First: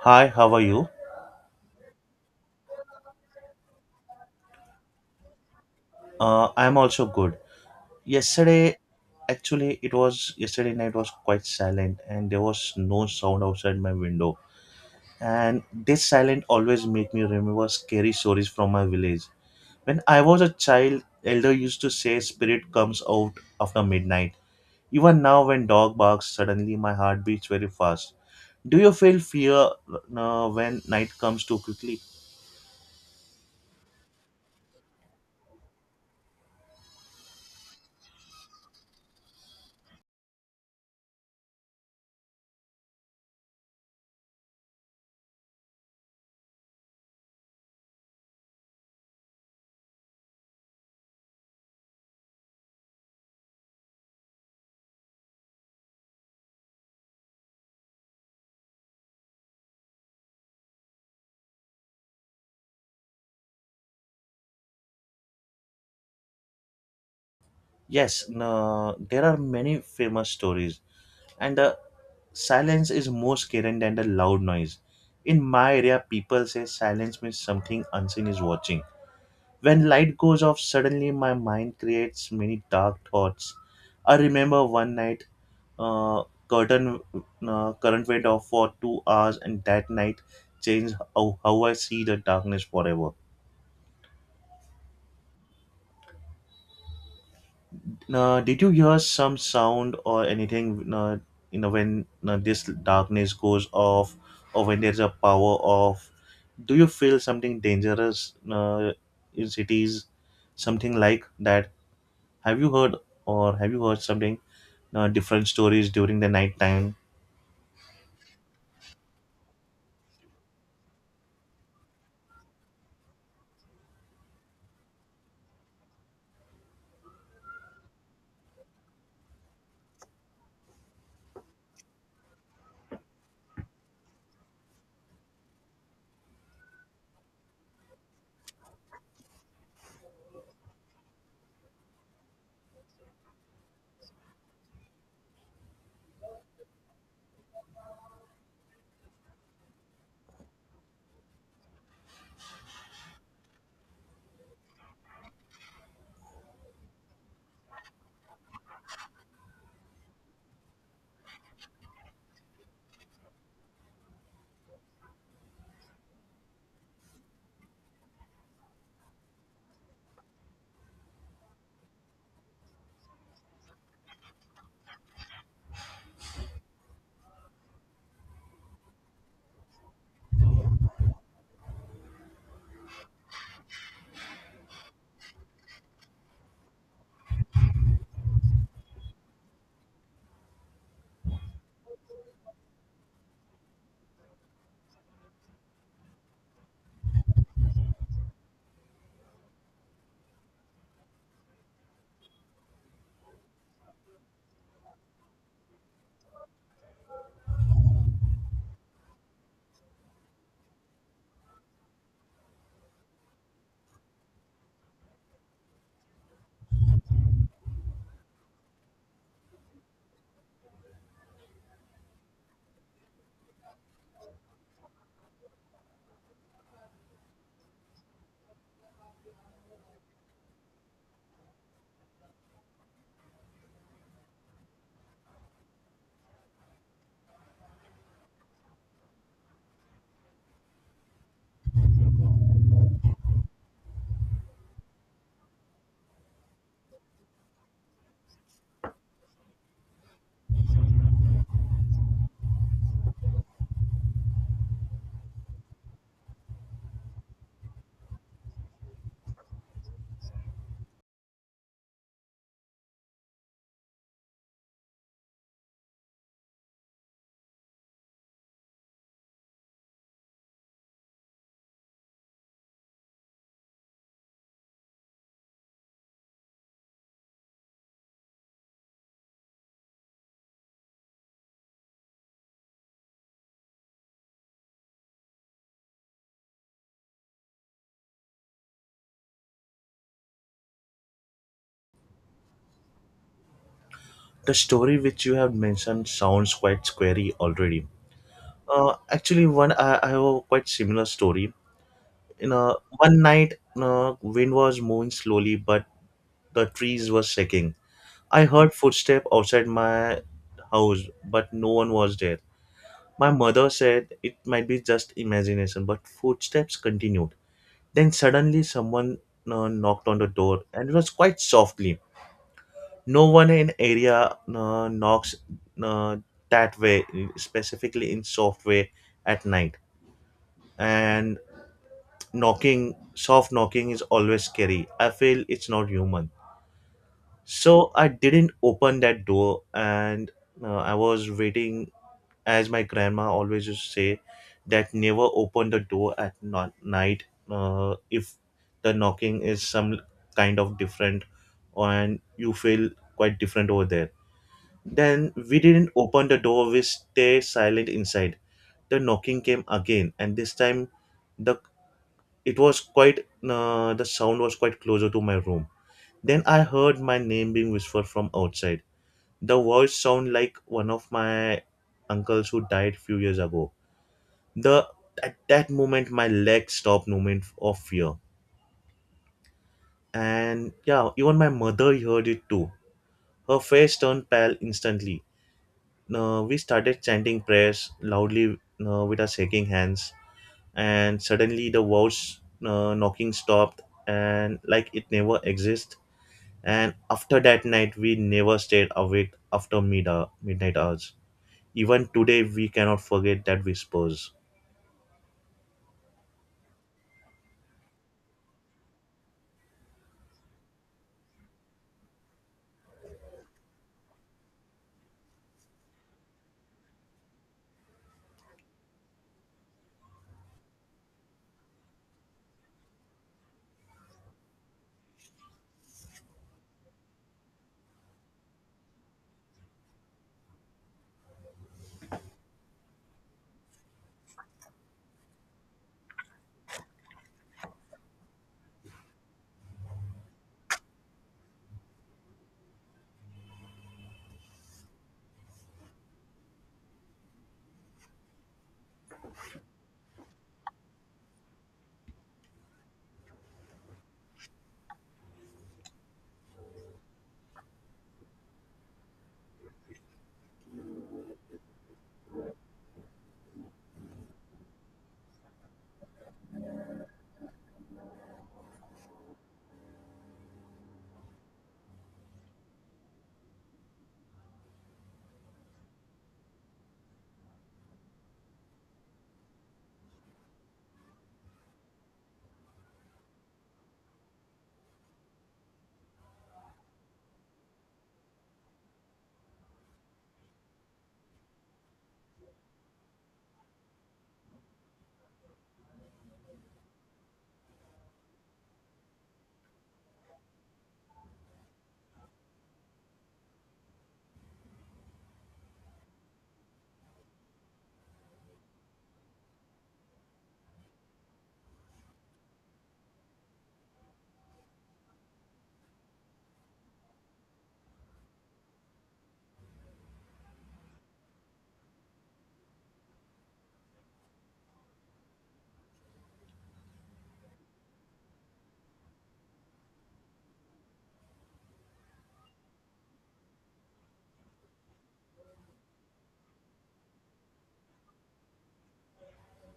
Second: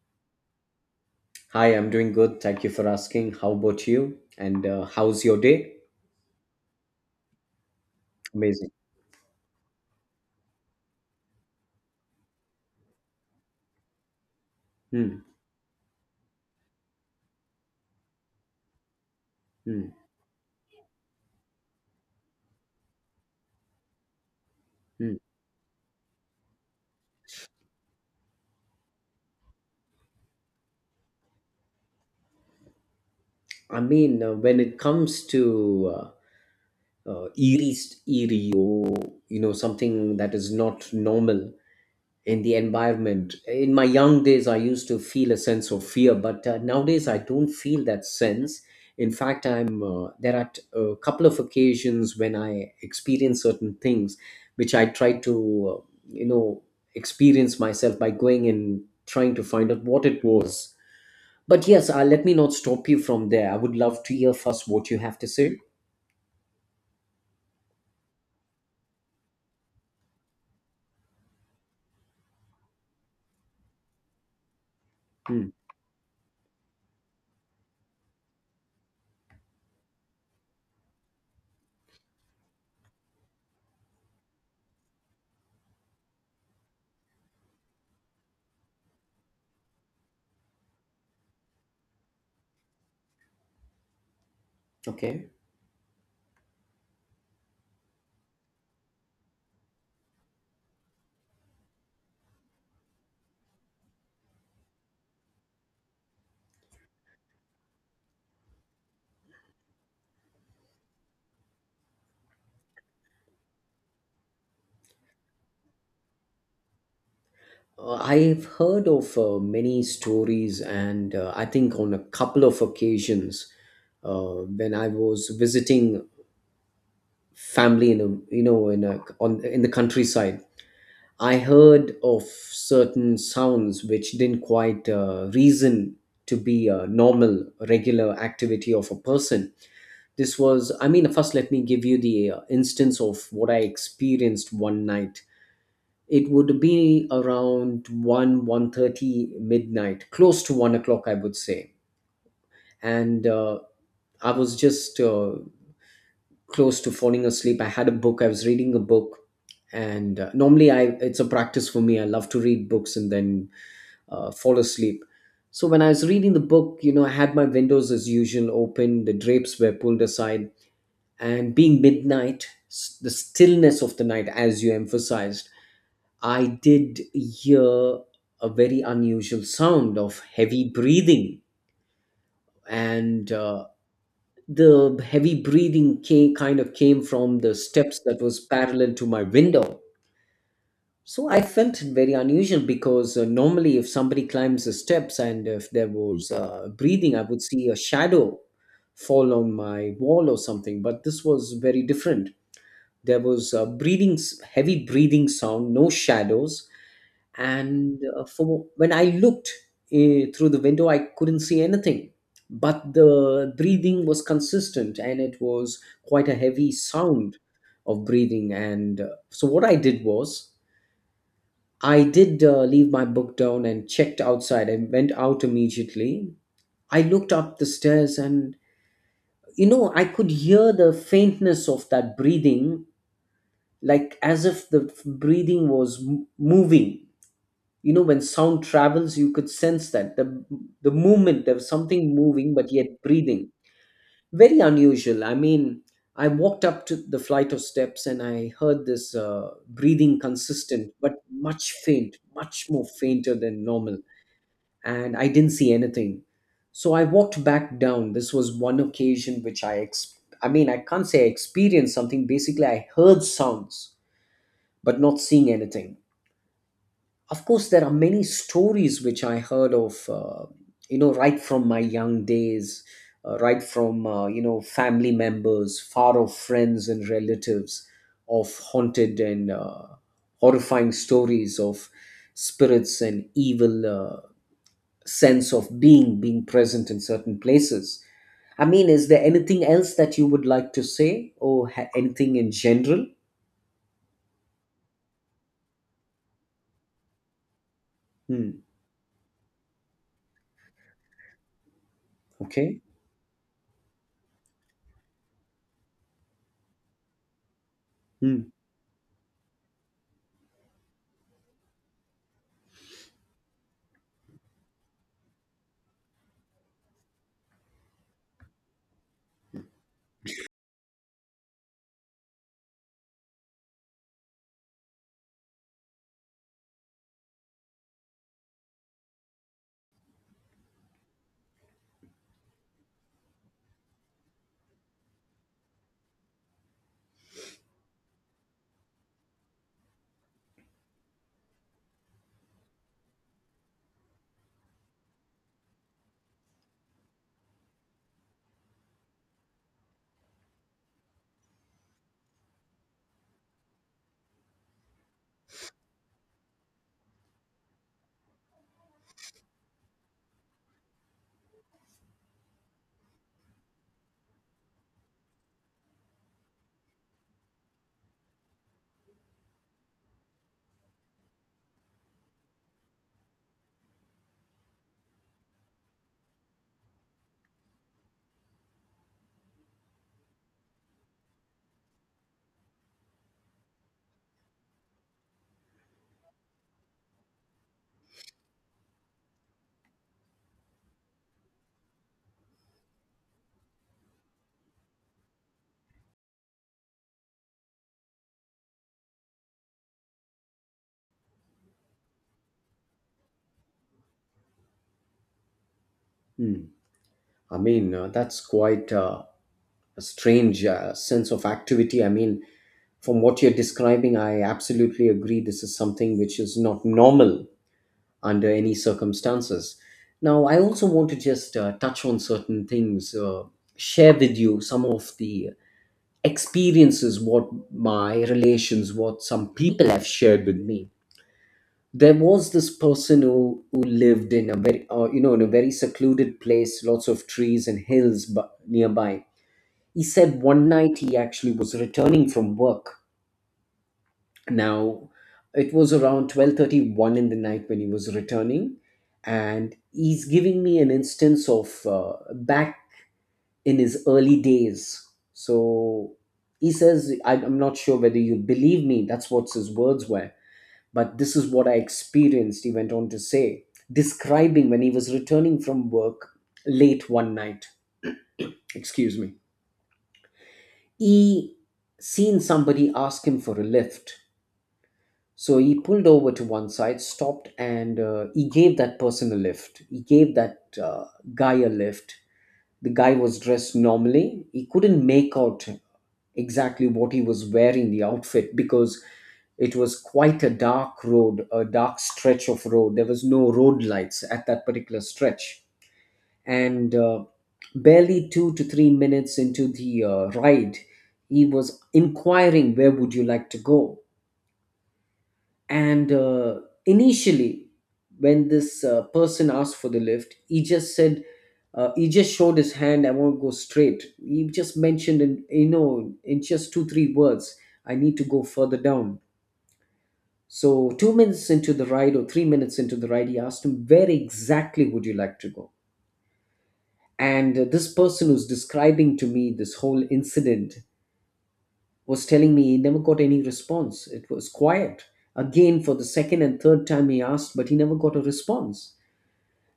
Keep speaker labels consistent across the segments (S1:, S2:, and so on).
S1: Hi, how are you?
S2: Hi, I'm doing good. Thank you for asking. How about you? And how's your day?
S1: I'm also good.
S2: Amazing.
S1: Yesterday, actually, it was yesterday night was quite silent, and there was no sound outside my window.
S2: Hmm.
S1: And this silence always make me remember scary stories from my village.
S2: Hmm.
S1: When I was a child, elder used to say spirit comes out after midnight.
S2: Hmm.
S1: Even now, when dog barks, suddenly my heart beats very fast. Do you feel fear when night comes too quickly?
S2: I mean, when it comes to uh, uh, eerie, eerie, or something that is not normal, in the environment. In my young days, I used to feel a sense of fear, but nowadays I don't feel that sense. In fact, I'm there are t- a couple of occasions when I experience certain things, which I try to you know experience myself by going and trying to find out what it was. But yes, let me not stop you from there. I would love to hear first what you have to say.
S1: Yes, no, there are many famous stories, and the silence is more scary than the loud noise. In
S2: Hmm.
S1: my area, people say silence means something unseen is watching. When light goes off, suddenly my mind creates many dark thoughts. I remember one night, uh, curtain current went off for 2 hours, and that night changed how I see the darkness forever.
S2: Okay.
S1: Did you hear some sound or anything? You know when This darkness goes off, or when there's a power off. Do you feel something dangerous in cities? Something like that? Have you heard or have you heard something different stories during the night time?
S2: I've heard of many stories, and I think on a couple of occasions when I was visiting family in a you know in a on in the countryside. I heard of certain sounds which didn't quite reason to be a normal, regular activity of a person. I mean, first let me give you the instance of what I experienced one night. It would be around 1, 1:30 midnight, close to 1 o'clock, I would say. And I was just close to falling asleep. I had a book, I was reading a book. And normally I it's a practice for me. I love to read books and then fall asleep. So when I was reading the book, I had my windows as usual open, the drapes were pulled aside, and being midnight, the stillness of the night, as you emphasized, I did hear a very unusual sound of heavy breathing. And the heavy breathing kind of came from the steps that was parallel to my window. So I felt it very unusual because normally, if somebody climbs the steps and if there was breathing, I would see a shadow fall on my wall or something. But this was very different. There was a breathing, heavy breathing sound, no shadows. And for when I looked through the window, I couldn't see anything. But the breathing was consistent, and it was quite a heavy sound of breathing. And so what I did was, I did leave my book down and checked outside. I went out immediately. I looked up the stairs, and I could hear the faintness of that breathing, like as if the breathing was moving. You know, when sound travels, you could sense that the movement, there was something moving but yet breathing. Very unusual. I mean, I walked up to the flight of steps and I heard this breathing, consistent but much more fainter than normal. And I didn't see anything. So I walked back down. This was one occasion which I mean, I can't say I experienced something. Basically, I heard sounds but not seeing anything. Of course, there are many stories which I heard of, right from my young days, right from, family members, far off friends and relatives of haunted and horrifying stories of spirits and evil sense of being present in certain places. I mean, is there anything else that you would like to say or anything in general?
S1: The story which you have mentioned sounds quite scary already.
S2: Hmm.
S1: Actually, I have a quite similar story. You know,
S2: Okay.
S1: one night, wind was moving slowly, but the trees were shaking. I
S2: Hmm.
S1: heard footsteps outside my house, but no one was there. My mother said it might be just imagination, but footsteps continued. Then suddenly someone knocked on the door and it was quite softly. No one in area knocks uh, that way, specifically in soft way at night. And knocking, soft knocking is always scary. I feel it's not human. So I didn't open that door, and I was waiting, as my grandma always used to say, that never open the door at not night if the knocking is some kind of different, and you feel quite different over there. Then we didn't open the door; we stay silent inside. The knocking came again, and this time, the it was quite the sound was quite closer to my room. Then I heard my name being whispered from outside. The voice sound like one of my uncles who died few years ago. The at that moment my legs stopped movement of fear. And yeah, even my mother heard it too. Her face turned pale instantly. We started chanting prayers loudly with our shaking hands, and suddenly the voice knocking stopped, and like it never existed. And after that night, we never stayed awake after midnight hours. Even today, we cannot forget that whispers.
S2: Hmm. I mean, that's quite a strange sense of activity. I mean, from what you're describing, I absolutely agree. This is something which is not normal under any circumstances. Now, I also want to just touch on certain things, share with you some of the experiences, what my relations, what some people have shared with me. There was this person who lived in a very, you know, in a very secluded place, lots of trees and hills nearby. He said one night he actually was returning from work. Now, it was around 12:31 in the night when he was returning, and he's giving me an instance of back in his early days. So he says, I'm not sure whether you believe me, that's what his words were, but this is what I experienced, he went on to say, describing when he was returning from work late one night. Excuse me. He seen somebody ask him for a lift. So he pulled over to one side, stopped, and he gave that person a lift. He gave that guy a lift. The guy was dressed normally. He couldn't make out exactly what he was wearing, the outfit, because it was quite a dark road, a dark stretch of road. There was no road lights at that particular stretch. And barely 2 to 3 minutes into the ride, he was inquiring, "Where would you like to go?" And initially, when this person asked for the lift, he just showed his hand. "I want to go straight." He just mentioned, in just two, three words, "I need to go further down." So, 2 minutes into the ride or 3 minutes into the ride, he asked him, "Where exactly would you like to go?" And this person who's describing to me this whole incident was telling me he never got any response. It was quiet. Again, for the second and third time, he asked, but he never got a response.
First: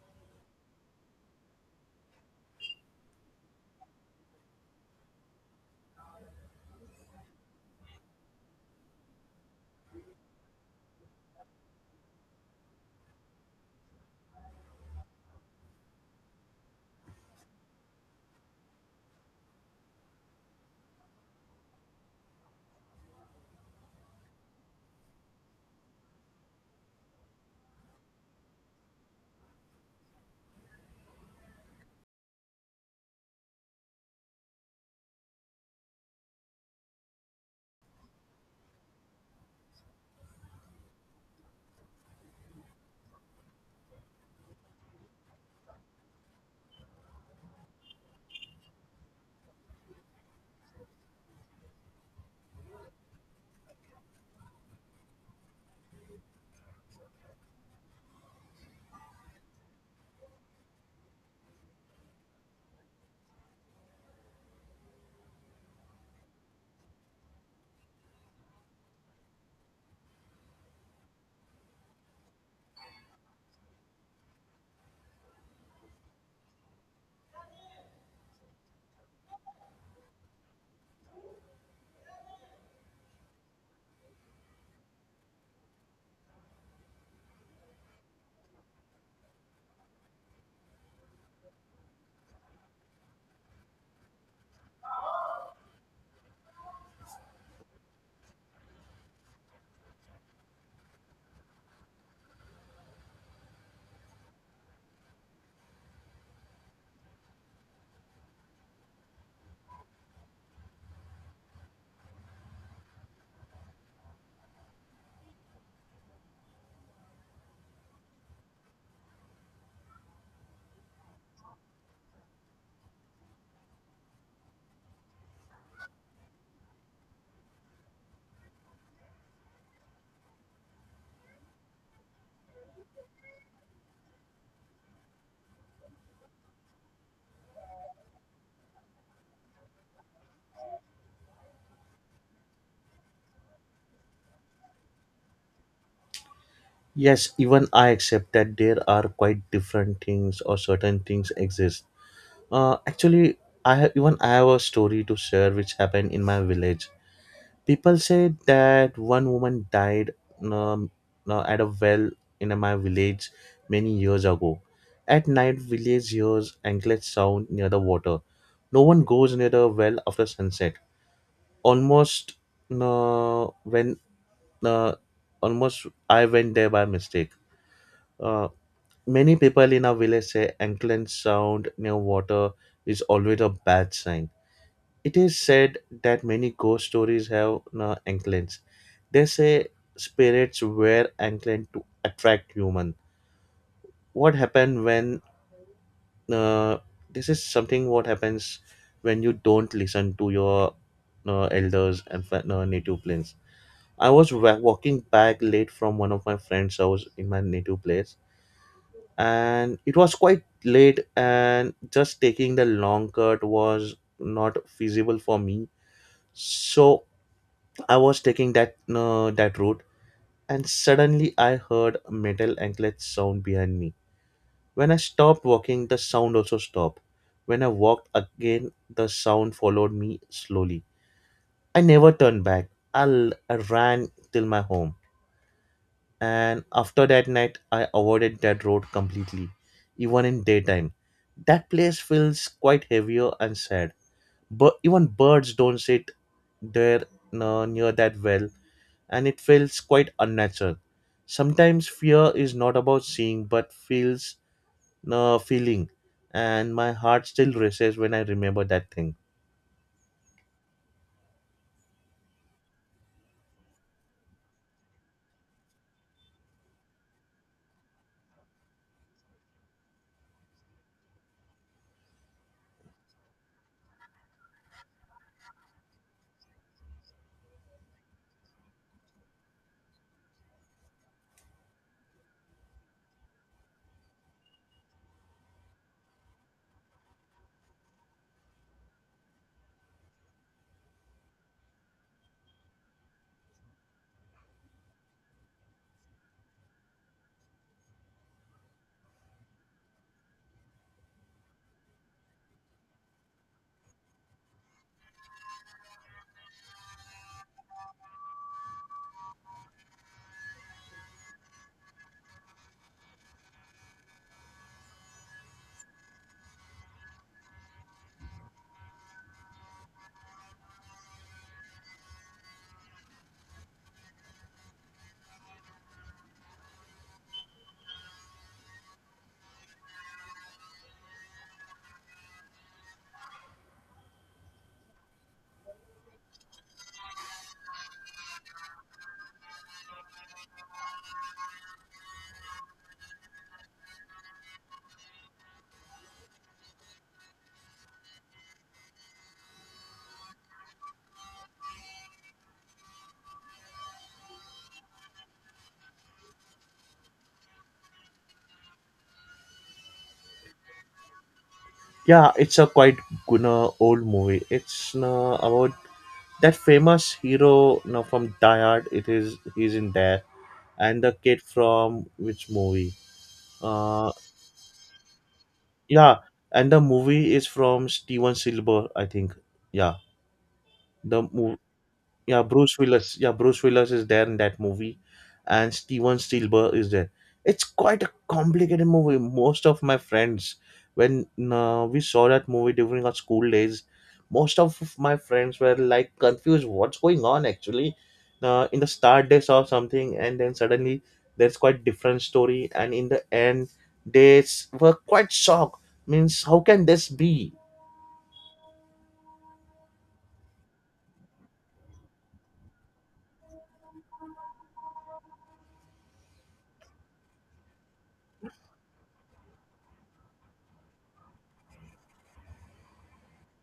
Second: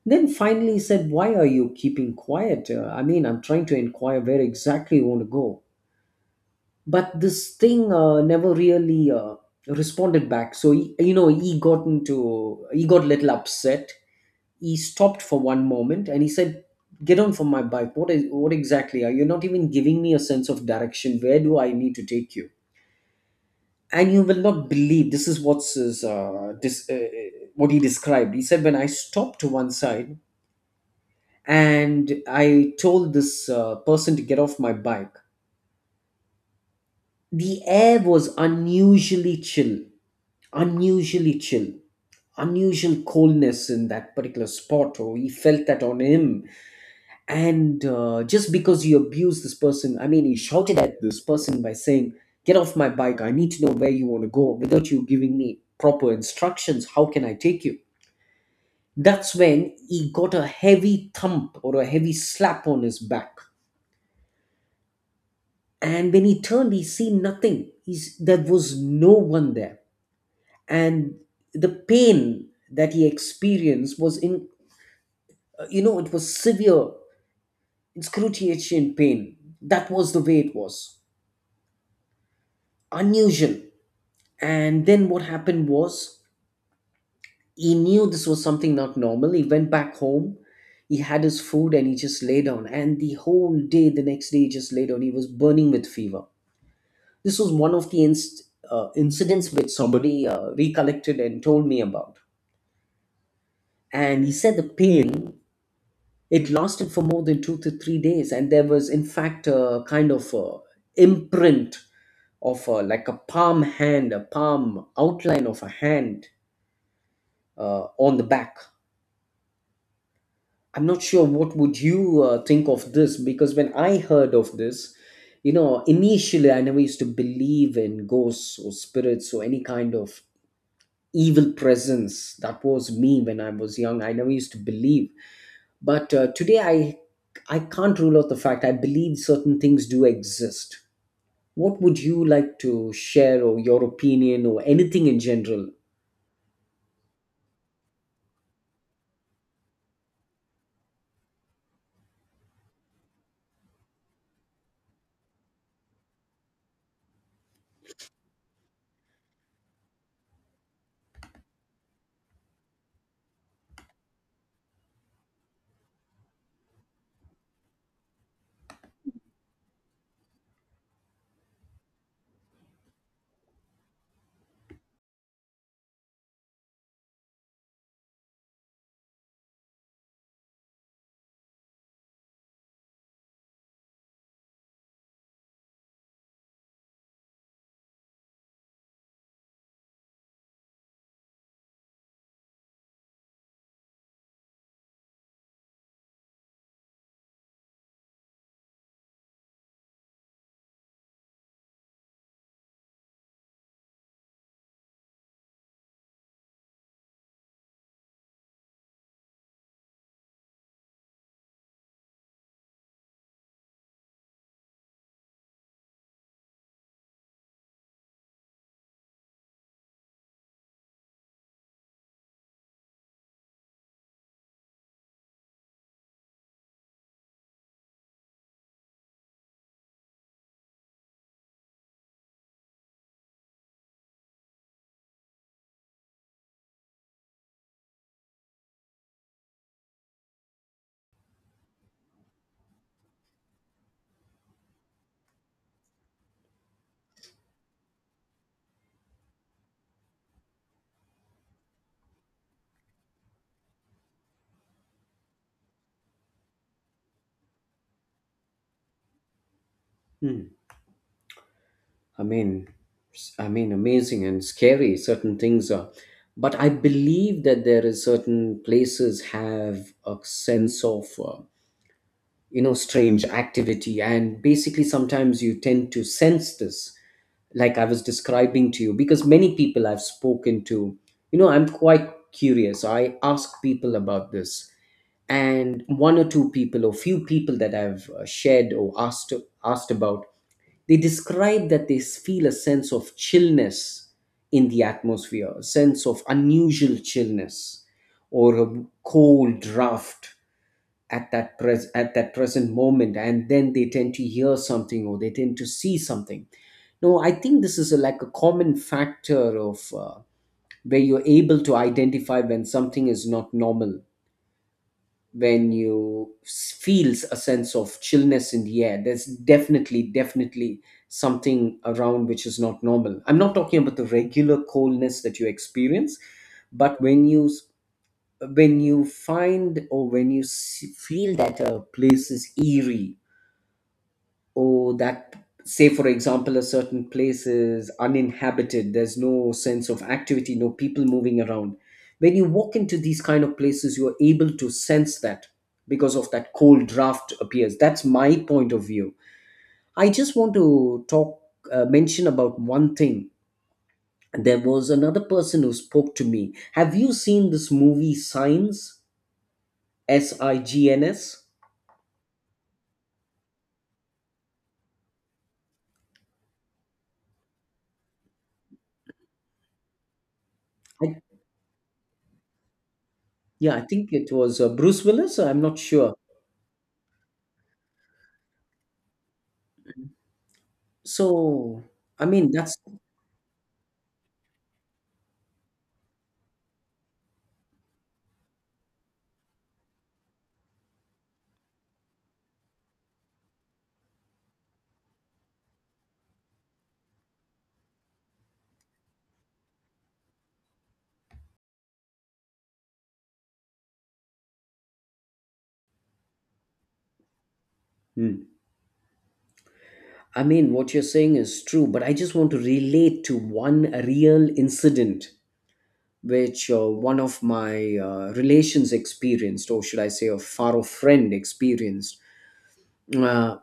S2: Then finally, he said, "Why are you keeping quiet? I mean, I'm trying to inquire where exactly you want to go." But this thing never really responded back. So, he, you know, he got into, he got a little upset. He stopped for one moment and he said, "Get on from my bike. What exactly? Are you not even giving me a sense of direction? Where do I need to take you?" And you will not believe, this is what he described. He said, "When I stopped to one side and I told this person to get off my bike, the air was unusually chill, unusually chill, unusual coldness in that particular spot," or he felt that on him. And just because you abuse this person, I mean, he shouted at this person by saying, "Get off my bike. I need to know where you want to go. Without you giving me proper instructions, how can I take you?" That's when he got a heavy thump or a heavy slap on his back. And when he turned, he seen nothing. There was no one there. And the pain that he experienced was in you know it was severe, excruciating pain. That was the way it was, unusual. And then what happened was, he knew this was something not normal. He went back home, he had his food, and he just lay down. And the whole day, the next day, he just lay down. He was burning with fever. This was one of the incidents which somebody recollected and told me about. And he said the pain, it lasted for more than 2 to 3 days. And there was, in fact, a kind of imprint of like a palm outline of a hand on the back. I'm not sure what would you think of this, because when I heard of this, initially I never used to believe in ghosts or spirits or any kind of evil presence. That was me when I was young. I never used to believe, but today I can't rule out the fact I believe certain things do exist. What would you like to share or your opinion or anything in general?
S1: Yes, even I accept that there are quite different things or certain things exist. Actually, even I have a story to share which happened in my village. People say that one woman died um, at a well in my village many years ago. At night, village hears anklet sound near the water. No one goes near the well after sunset. Almost uh, when uh, Almost I went there by mistake. Uh, Many people in our village say anklet sound near water is always a bad sign. It is said that many ghost stories have anklets. They say spirits wear anklets to attract human. What happened when uh, this is something what happens when you don't listen to your elders and native plains. I was walking back late from one of my friend's house in my native place, and it was quite late and just taking the long cut was not feasible for me, so I was taking that route. And suddenly I heard a metal anklet sound behind me. When I stopped walking the sound also stopped. When I walked again the sound followed me slowly. I never turned back. I ran till my home, and after that night I avoided that road completely. Even in daytime that place feels quite heavier and sad, but even birds don't sit there near that well, and it feels quite unnatural. Sometimes fear is not about seeing but feels feeling, and my heart still races when I remember that thing.
S2: Hmm. I mean, I mean, amazing and scary. Certain things are, but I believe that there is certain places have a sense of strange activity, and basically sometimes you tend to sense this, like I was describing to you, because many people I've spoken to, I'm quite curious. I ask people about this, and one or two people or few people that I've shared or asked about, they describe that they feel a sense of chillness in the atmosphere, a sense of unusual chillness or a cold draft at that present moment, and then they tend to hear something or they tend to see something. No, I think this is a, like a common factor of where you're able to identify when something is not normal. When you feels a sense of chillness in the air, there's definitely something around which is not normal. I'm not talking about the regular coldness that you experience, but when you find or feel that a place is eerie. Oh, that, say for example a certain place is uninhabited, there's no sense of activity, no people moving around. When you walk into these kind of places, you're able to sense that because of that cold draft appears. That's my point of view. I just want to talk, mention about one thing. There was another person who spoke to me. Have you seen this movie Signs? S I G N S.
S1: Yeah, it's a quite good old movie. It's about that famous hero now from Die Hard. It is he's in there, and the
S2: I,
S1: kid from which movie?
S2: yeah, I
S1: Uh,
S2: think it was Bruce Willis, I'm not sure.
S1: yeah, and the movie is from Steven Silver, I think. Yeah, the
S2: So, I
S1: yeah,
S2: mean,
S1: Bruce
S2: that's.
S1: Willis, yeah Bruce Willis is there in that movie, and Steven Spielberg is there. It's quite a complicated movie. Most of my friends, when we saw that movie during our school days, most of my friends were like confused what's going on actually. In the start they saw something, and then suddenly there's quite different story, and in the end were quite shocked, means how can this be.
S2: Mm. I mean, what you're saying is true, but I just want to relate to one real incident which one of my relations experienced, or should I say, a far off friend experienced. Uh,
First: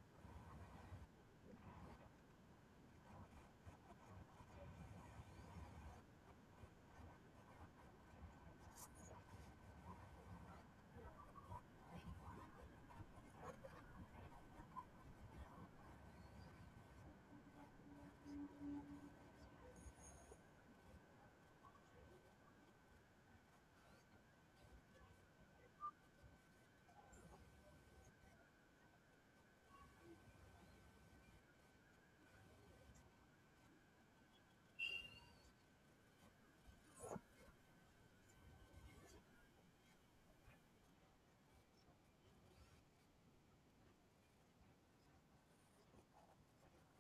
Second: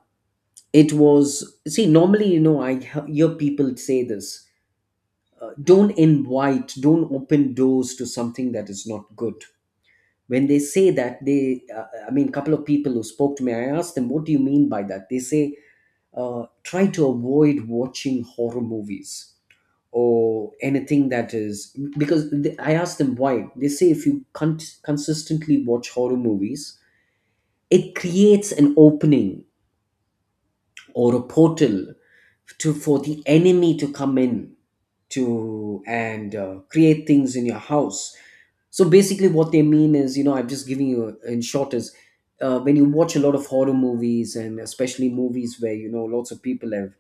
S2: it was, see, normally, you know, hear people say this, don't invite, don't open doors to something that is not good. When they say that, I mean, a couple of people who spoke to me, I asked them, what do you mean by that? They say, try to avoid watching horror movies or anything that is, because th I asked them why. They say if you consistently watch horror movies, it creates an opening or a portal to, for the enemy to come in to, and create things in your house. So basically, what they mean is, you know, I'm just giving you in short, is when you watch a lot of horror movies, and especially movies where you know lots of people have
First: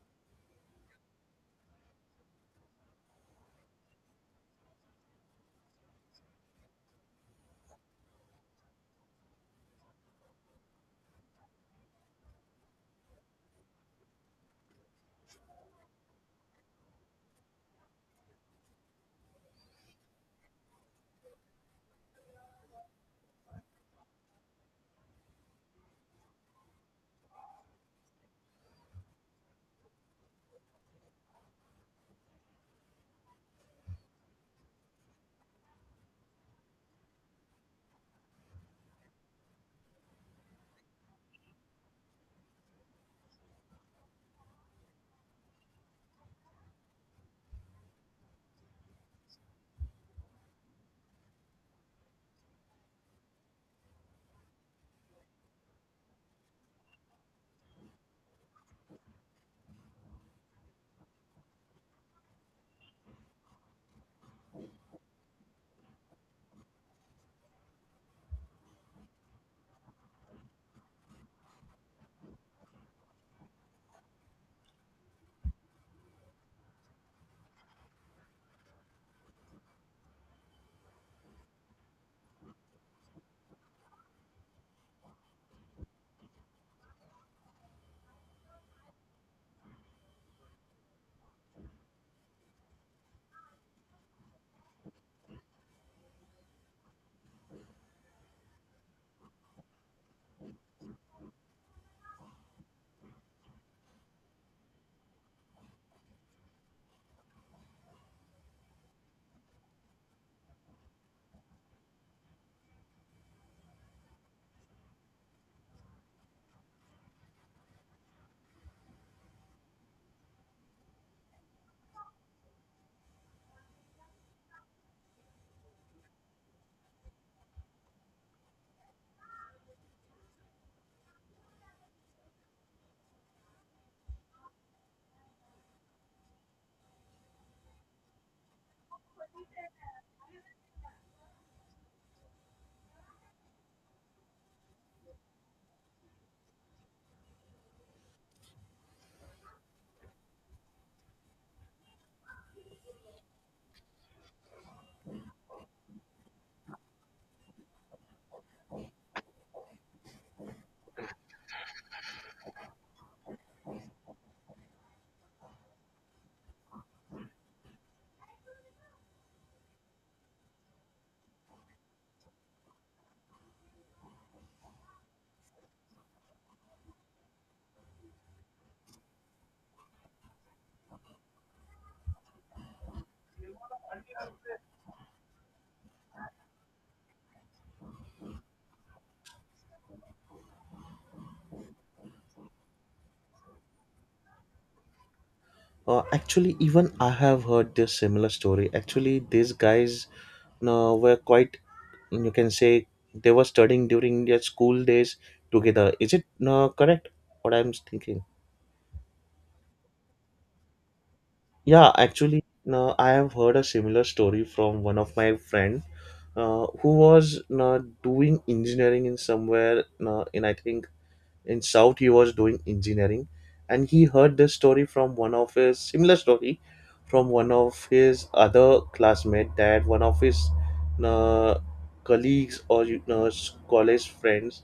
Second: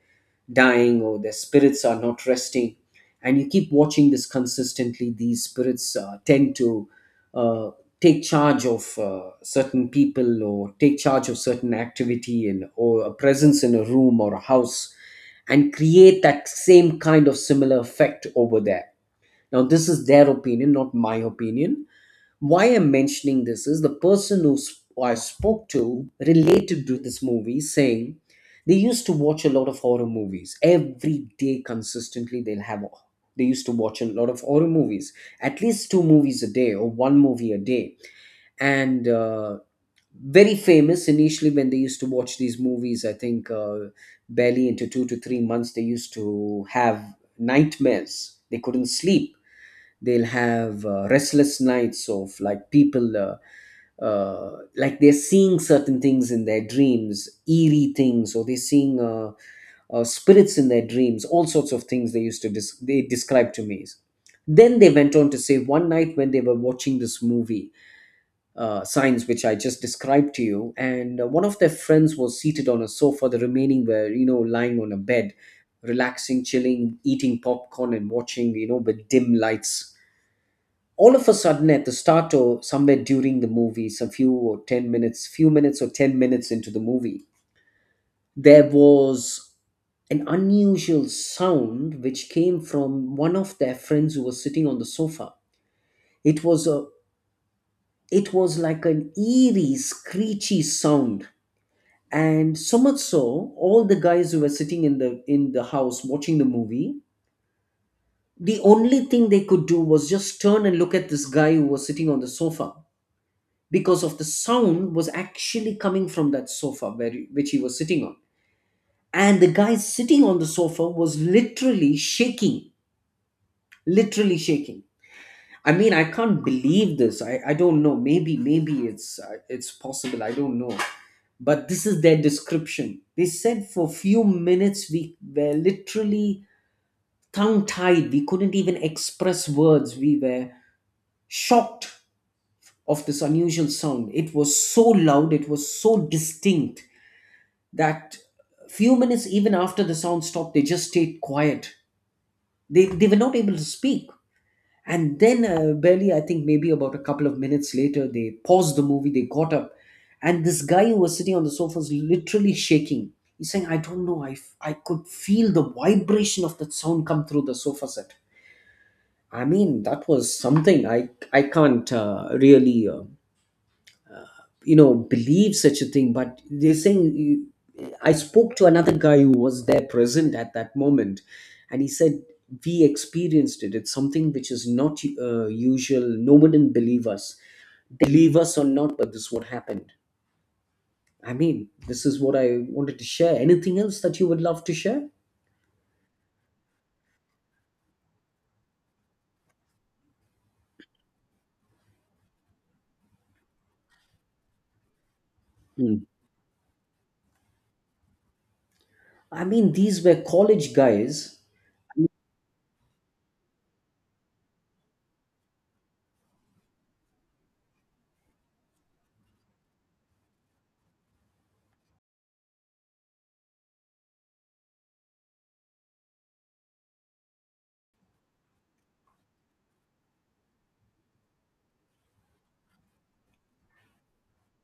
S2: dying or their spirits are not resting, and you keep watching this consistently, these spirits tend to uh, take charge of certain people or take charge of certain activity and or a presence in a room or a house, and create that same kind of similar effect over there. Now this is their opinion, not my opinion. Why I'm mentioning this is the person who I spoke to related to this movie, saying they used to watch a lot of horror movies every day consistently. They'll have, they used to watch a lot of horror movies, at least two movies a day or one movie a day. And very famous, initially when they used to watch these movies, I think barely into 2 to 3 months, they used to have nightmares, they couldn't sleep. They'll have restless nights of like people like they're seeing certain things in their dreams, eerie things, or they're seeing spirits in their dreams, all sorts of things they used to they describe to me. Then they went on to say, one night when they were watching this movie, Signs, which I just described to you, and one of their friends was seated on a sofa, the remaining were, you know, lying on a bed, relaxing, chilling, eating popcorn, and watching, you know, with dim lights. All of a sudden, at the start or somewhere during the movie, some few minutes or 10 minutes into the movie, there was an unusual sound which came from one of their friends who was sitting on the sofa. It was a, it was like an eerie screechy sound, and so much so, all the guys who were sitting in the house watching the movie, the only thing they could do was just turn and look at this guy who was sitting on the sofa, because of the sound was actually coming from that sofa where which he was sitting on. And the guy sitting on the sofa was literally shaking, literally shaking. I mean, I can't believe this. I don't know, maybe it's possible, I don't know. But this is their description. They said for few minutes we were literally tongue tied, we couldn't even express words, we were shocked of this unusual sound. It was so loud, it was so distinct, that few minutes even after the sound stopped, they just stayed quiet. They were not able to speak. And then barely, I think maybe about a couple of minutes later, they paused the movie, they got up, and this guy who was sitting on the sofa was literally shaking. He's saying, I don't know, I could feel the vibration of that sound come through the sofa set. I mean, that was something I can't really you know, believe such a thing. But they're saying, you-, I spoke to another guy who was there present at that moment, and he said we experienced it, it's something which is not usual. No one didn't believe us, they believe us or not, but this is what happened. I mean, this is what I wanted to share. Anything else that you would love to share?
S1: Actually, even I have heard this similar story. Actually, these guys were quite, you can say, they were studying during their school days together.
S2: Hmm.
S1: Is it correct? What I'm thinking?
S2: I mean, these were college guys.
S1: Yeah, actually, no, I have heard a similar story from one of my friend who was doing engineering in somewhere in I think in south he was doing engineering. And he heard this story from one of his similar story from one of his other classmate that one of his uh, colleagues or you know, college friends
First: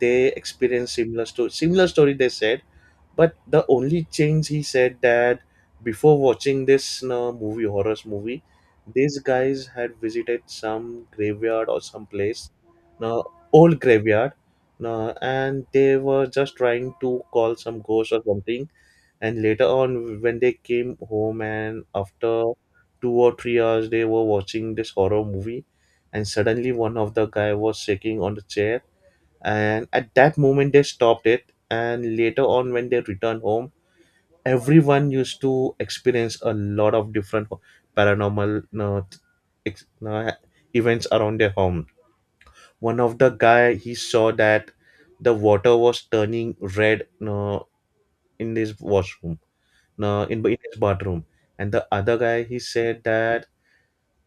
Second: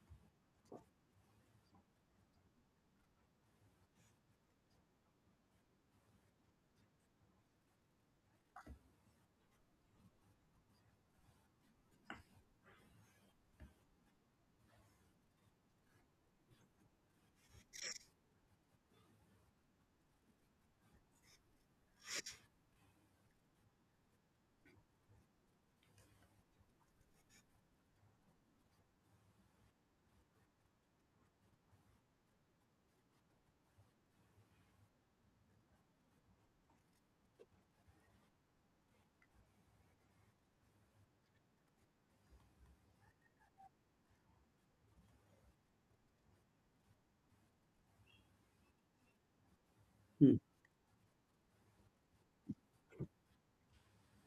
S1: they experienced similar story, they said. But the only change he said that before watching this movie horror movie, these guys had visited some graveyard or some place, uh, old graveyard. No, and they were just trying to call some ghost or something. And later on, when they came home, and after 2 or 3 hours, they were watching this horror movie, and suddenly one of the guy was shaking on the chair. And at that moment, they stopped it. And later on, when they returned home, everyone used to experience a lot of different paranormal ex- uh, events around their home. One of the guy he saw that the water was turning red in his washroom,
S2: Hmm.
S1: in his bathroom. And the other guy he said that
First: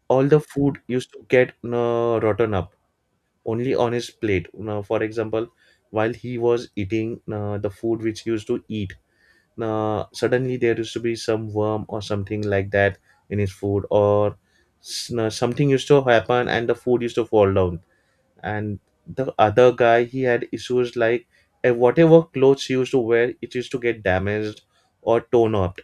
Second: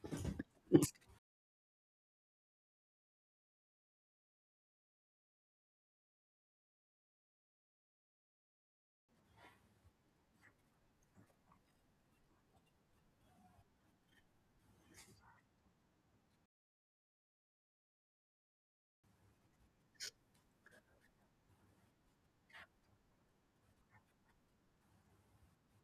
S1: all the food used to get rotten up only on his plate. Now, for example, while he was eating the food which he used to eat, suddenly there used to be some worm or something like that in his food, something used to happen and the food used to fall down. And the other guy he had issues like, eh, whatever clothes he used to wear it used to get damaged or torn up.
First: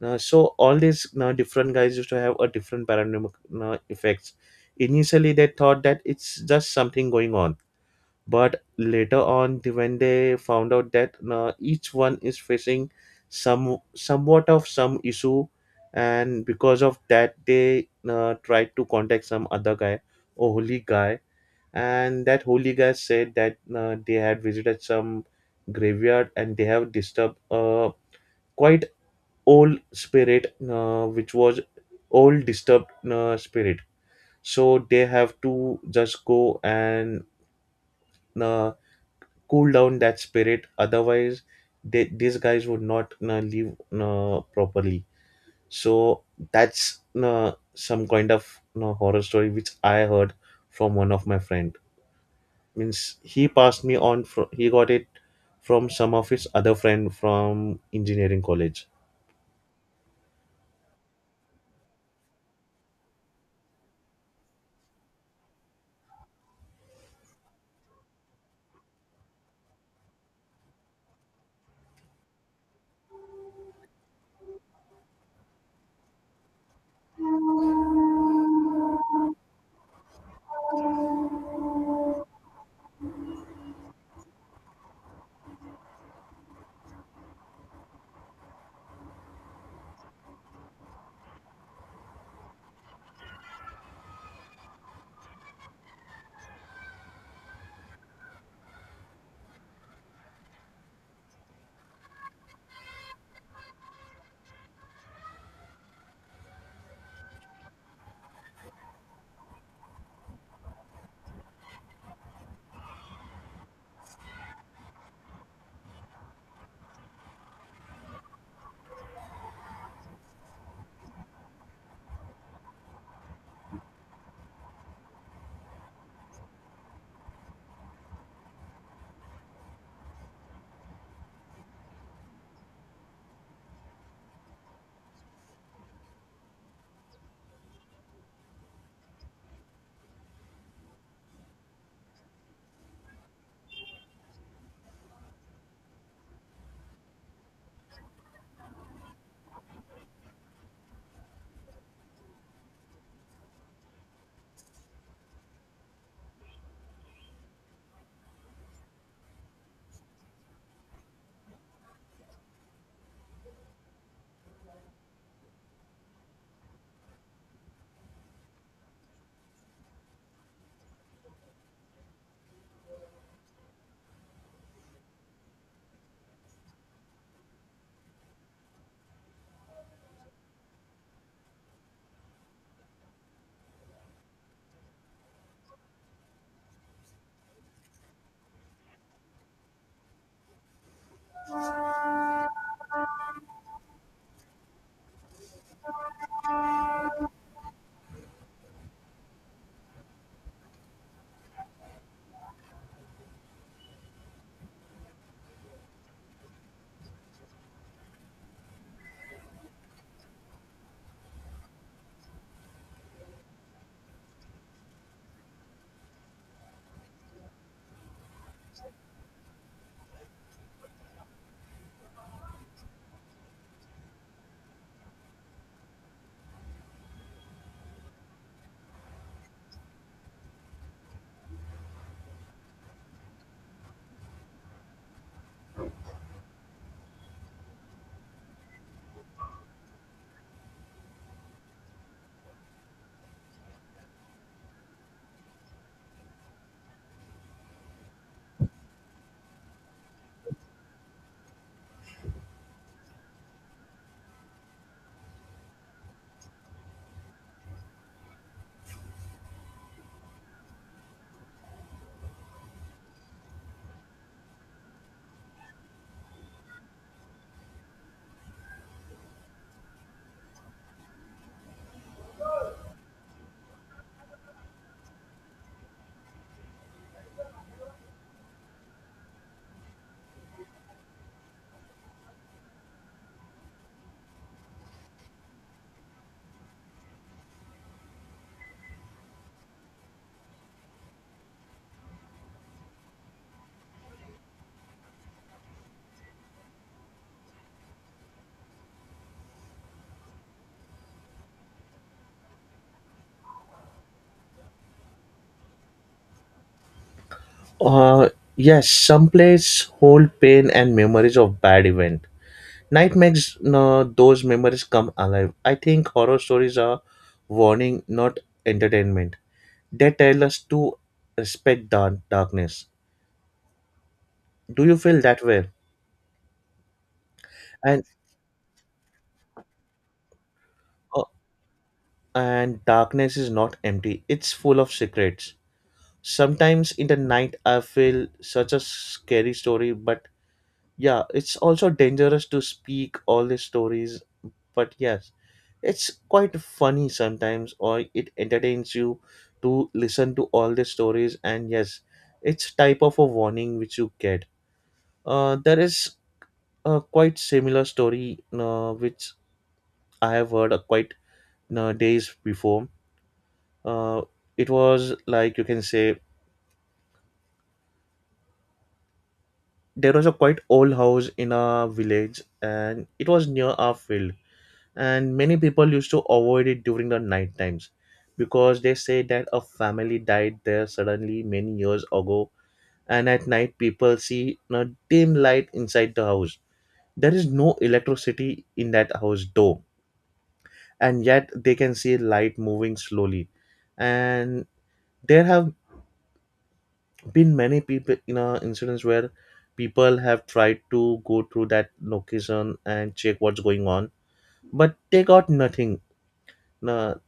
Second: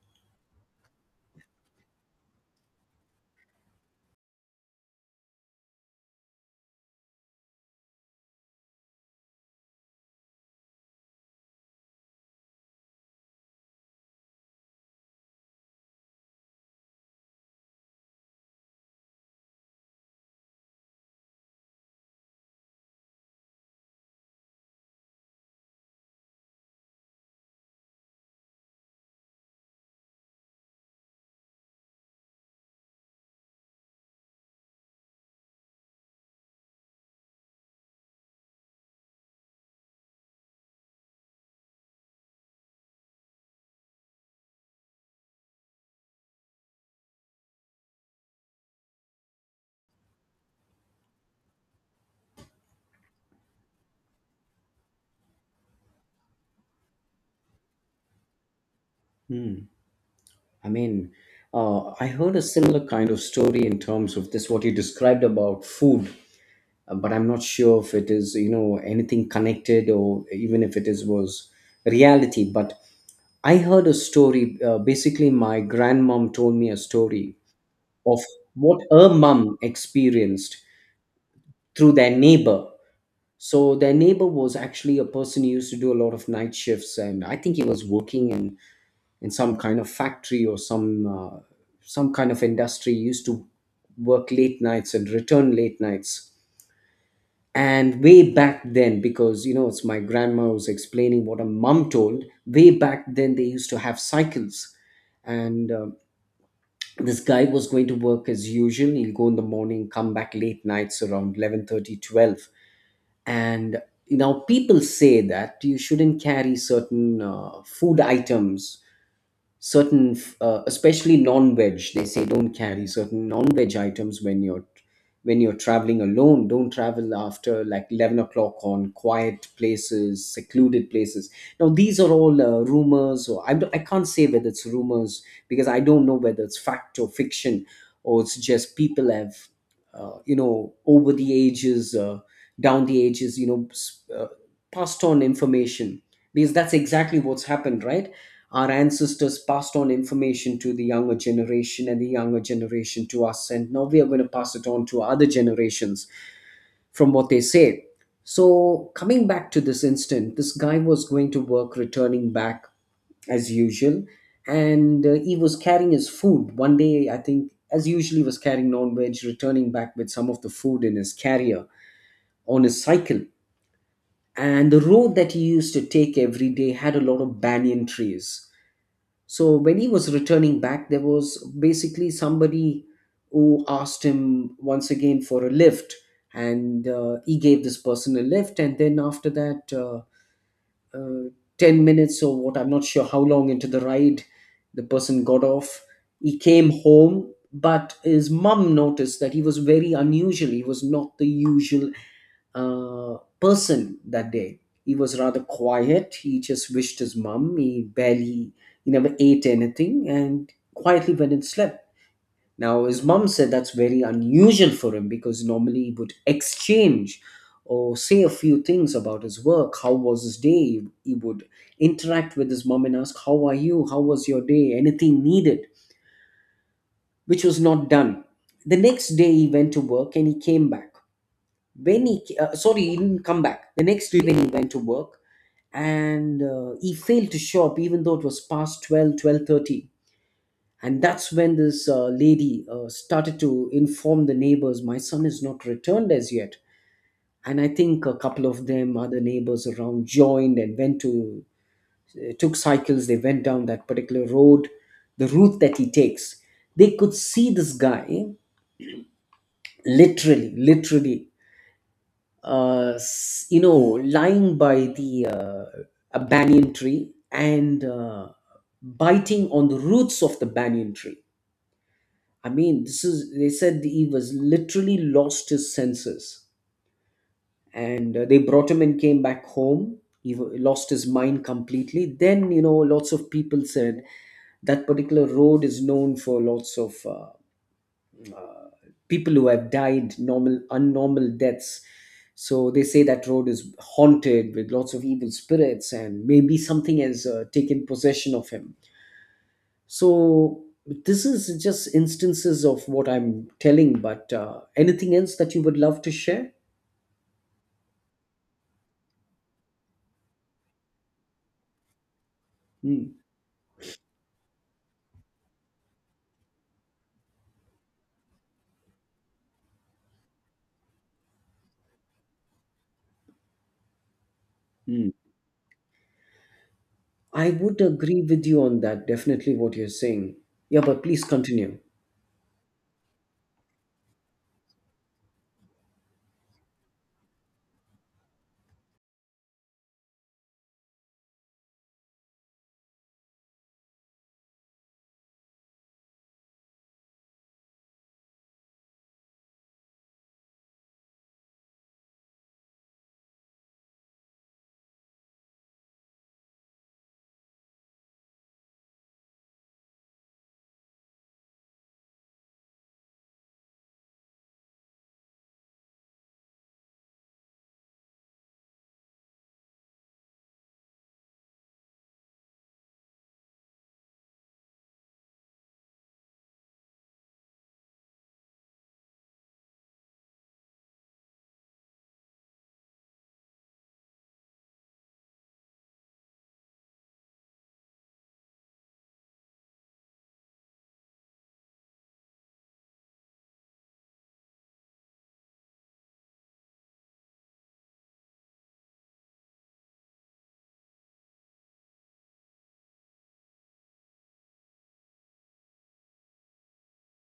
S1: Now, so all these now different guys used to have a different paranormal now, effects. Initially they thought that it's just something going on, but later on when they found out that now each one is facing some somewhat of some issue, and because of that they tried to contact some other guy or holy guy. And that holy guy said that they had visited some graveyard and they have disturbed a quite old spirit which was old disturbed spirit. So they have to just go and uh, cool down that spirit, otherwise they, these guys would not leave properly. So that's some kind of horror story which I heard from one of my friend. Means he passed me on he got it from some of his other friend from engineering college.
S2: Hmm. I mean, I heard a similar kind of story in terms of this what you described about food. But I'm not sure if it is, you know, anything connected, or even if it is was reality. But I heard a story. Basically, my grandmom told me a story of what her mum experienced through their neighbor. So their neighbor was actually a person who used to do a lot of night shifts, and I think he was working in some kind of factory or some kind of industry. He used to work late nights and return late nights. And way back then, because you know, it's, my grandma was explaining what a mum told, way back then they used to have cycles. And this guy was going to work as usual, he'll go in the morning, come back late nights around 11:30, 12. And now people say that you shouldn't carry certain food items, certain especially non-veg, they say don't carry certain non-veg items when you're, when you're traveling alone, don't travel after like 11 o'clock on quiet places, secluded places. Now these are all rumors, or don't, I can't say whether it's rumors, because I don't know whether it's fact or fiction, or it's just people have you know, over the ages, down the ages, you know, passed on information, because that's exactly what's happened, right? Our ancestors passed on information to the younger generation, and the younger generation to us, and now we are going to pass it on to other generations, from what they say. So, coming back to this instant, this guy was going to work, returning back as usual, and he was carrying his food. One day, I think, as usually, was carrying non veg, returning back with some of the food in his carrier on his cycle. And the road that he used to take every day had a lot of banyan trees, so when he was returning back, there was basically somebody who asked him once again for a lift, and he gave this person a lift. And then after that, uh, 10 minutes or what, I'm not sure how long into the ride, the person got off. He came home, but his mum noticed that he was very unusual. He was not the usual person that day. He was rather quiet. He just wished his mum. He barely, he never ate anything and quietly went and slept. Now, his mum said that's very unusual for him, because normally he would exchange or say a few things about his work. How was his day? He would interact with his mum and ask, how are you? How was your day? Anything needed, which was not done. The next day, he went to work and he came back, sorry, he didn't come back the next day when he went to work, and he failed to show up even though it was past 12, 12:30. And that's when this lady started to inform the neighbors, my son is not returned as yet. And I think a couple of them, other neighbors around, joined and went to, took cycles, they went down that particular road, the route that he takes. They could see this guy, literally, literally, you know, lying by the a banyan tree, and biting on the roots of the banyan tree. I mean, this is, they said he was literally lost his senses, and they brought him and came back home. He lost his mind completely. Then you know, lots of people said that particular road is known for lots of. People who have died normal unnormal deaths, so they say that road is haunted with lots of evil spirits, and maybe something has taken possession of him. So this is just instances of what I'm telling, but anything else that you would love to share?
S1: uh yes, some plays hold pain and memories of bad event.
S2: Hmm.
S1: Night makes no, those memories come alive. I think horror stories are warning not entertainment. They tell us to respect darkness. Do you
S2: Hmm.
S1: feel that way?
S2: I would
S1: And
S2: agree with you on that, definitely, what you're saying. Yeah, but
S1: uh,
S2: please continue.
S1: and darkness is not empty, it's full of secrets. Sometimes in the night, I feel such a scary story, but yeah, it's also dangerous to speak all the stories. But yes, it's quite funny sometimes, or it entertains you to listen to all the stories. And yes, it's type of a warning which you get. There is a quite similar story which I have heard quite days before. Uh, it was like you can say there was a quite old house in a village and it was near our field, and many people used to avoid it during the night times because they say that a family died there suddenly many years ago. And at night people see a dim light inside the house. There is no electricity in that house though, and yet they can see light moving slowly. And there have been many people, you know, incidents where people have tried to go through that location and check what's going on, but they got nothing. No,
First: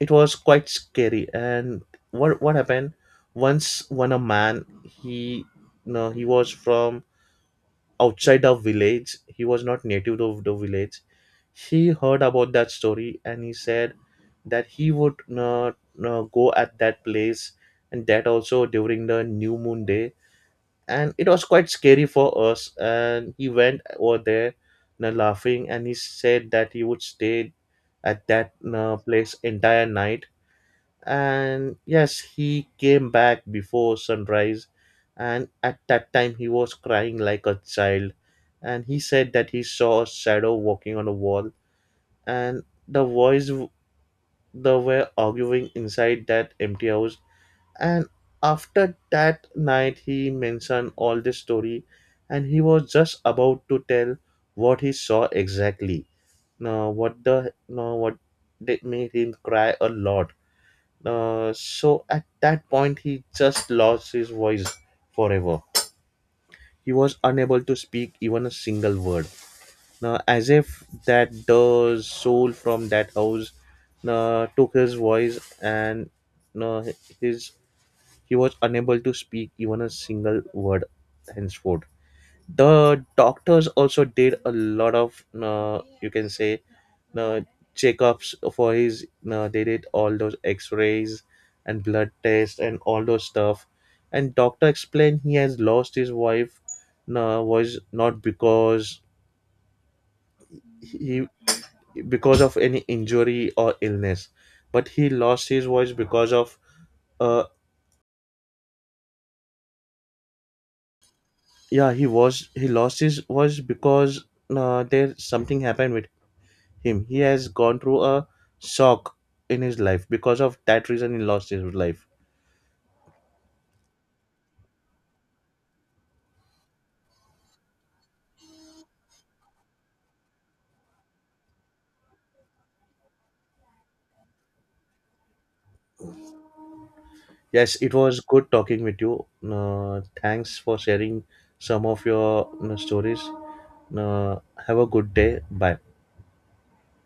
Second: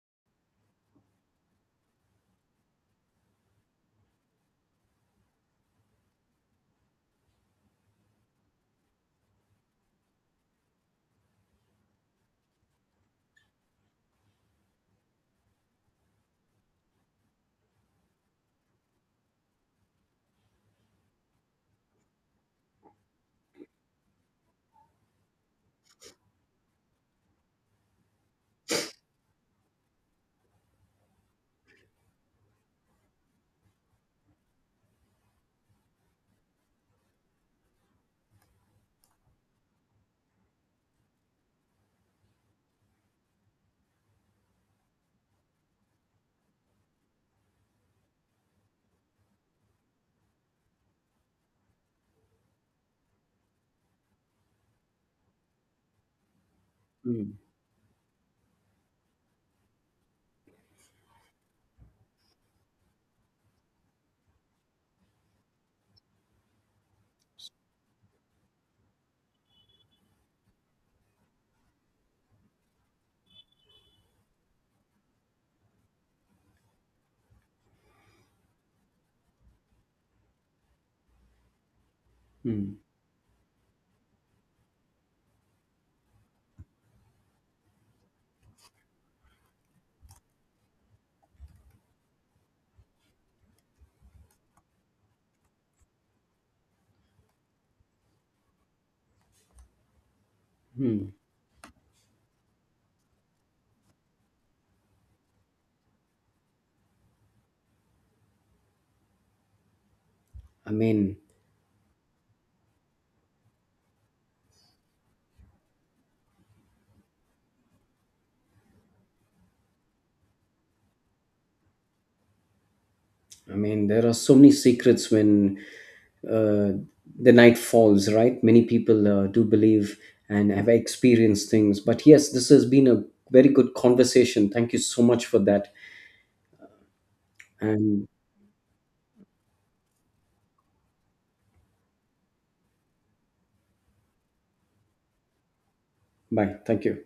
S1: it was quite scary. And what happened once when a man, he, no he was from outside the village, he was not native of the village. He heard about that story and he said that he would not go at that place, and that also during the new moon day. And it was quite scary for us, and he went over there, you know, laughing, and he said that he would stay at that, you know, place entire night. And yes he came back before sunrise, and at that time he was crying like a child. And he said that he saw a shadow walking on a wall, and they were arguing inside that empty house. And after that night, he mentioned all the story, and he was just about to tell what he saw exactly. Now, what
S2: Hmm.
S1: the now what did made him cry a lot. So at that point, he just lost his voice forever. He was unable to speak even a single word. Now, as if that the soul from that house took his voice, and uh, his he was unable to speak even a single word henceforth.
S2: Hmm.
S1: The doctors also did a lot of, you can say, uh, checkups for his. They did all those X-rays and blood tests and all those stuff. And doctor explained he has lost his wife. Was not because
S2: Hmm.
S1: he, because of any injury or illness, but he lost his voice because of uh,
S2: I mean.
S1: yeah, he was, he lost his voice because there something happened with him. He has gone through a shock in his life. Because of that reason, he lost his life.
S2: I mean, there are so many secrets when uh, the night falls, right? Many people do believe and have experienced things. But yes, this has been a very good conversation. Thank you so much for that.
S1: Yes, it
S2: And
S1: was good talking with you. Thanks for sharing some of your stories. Uh, have a good day. Bye.
S2: bye. Thank you.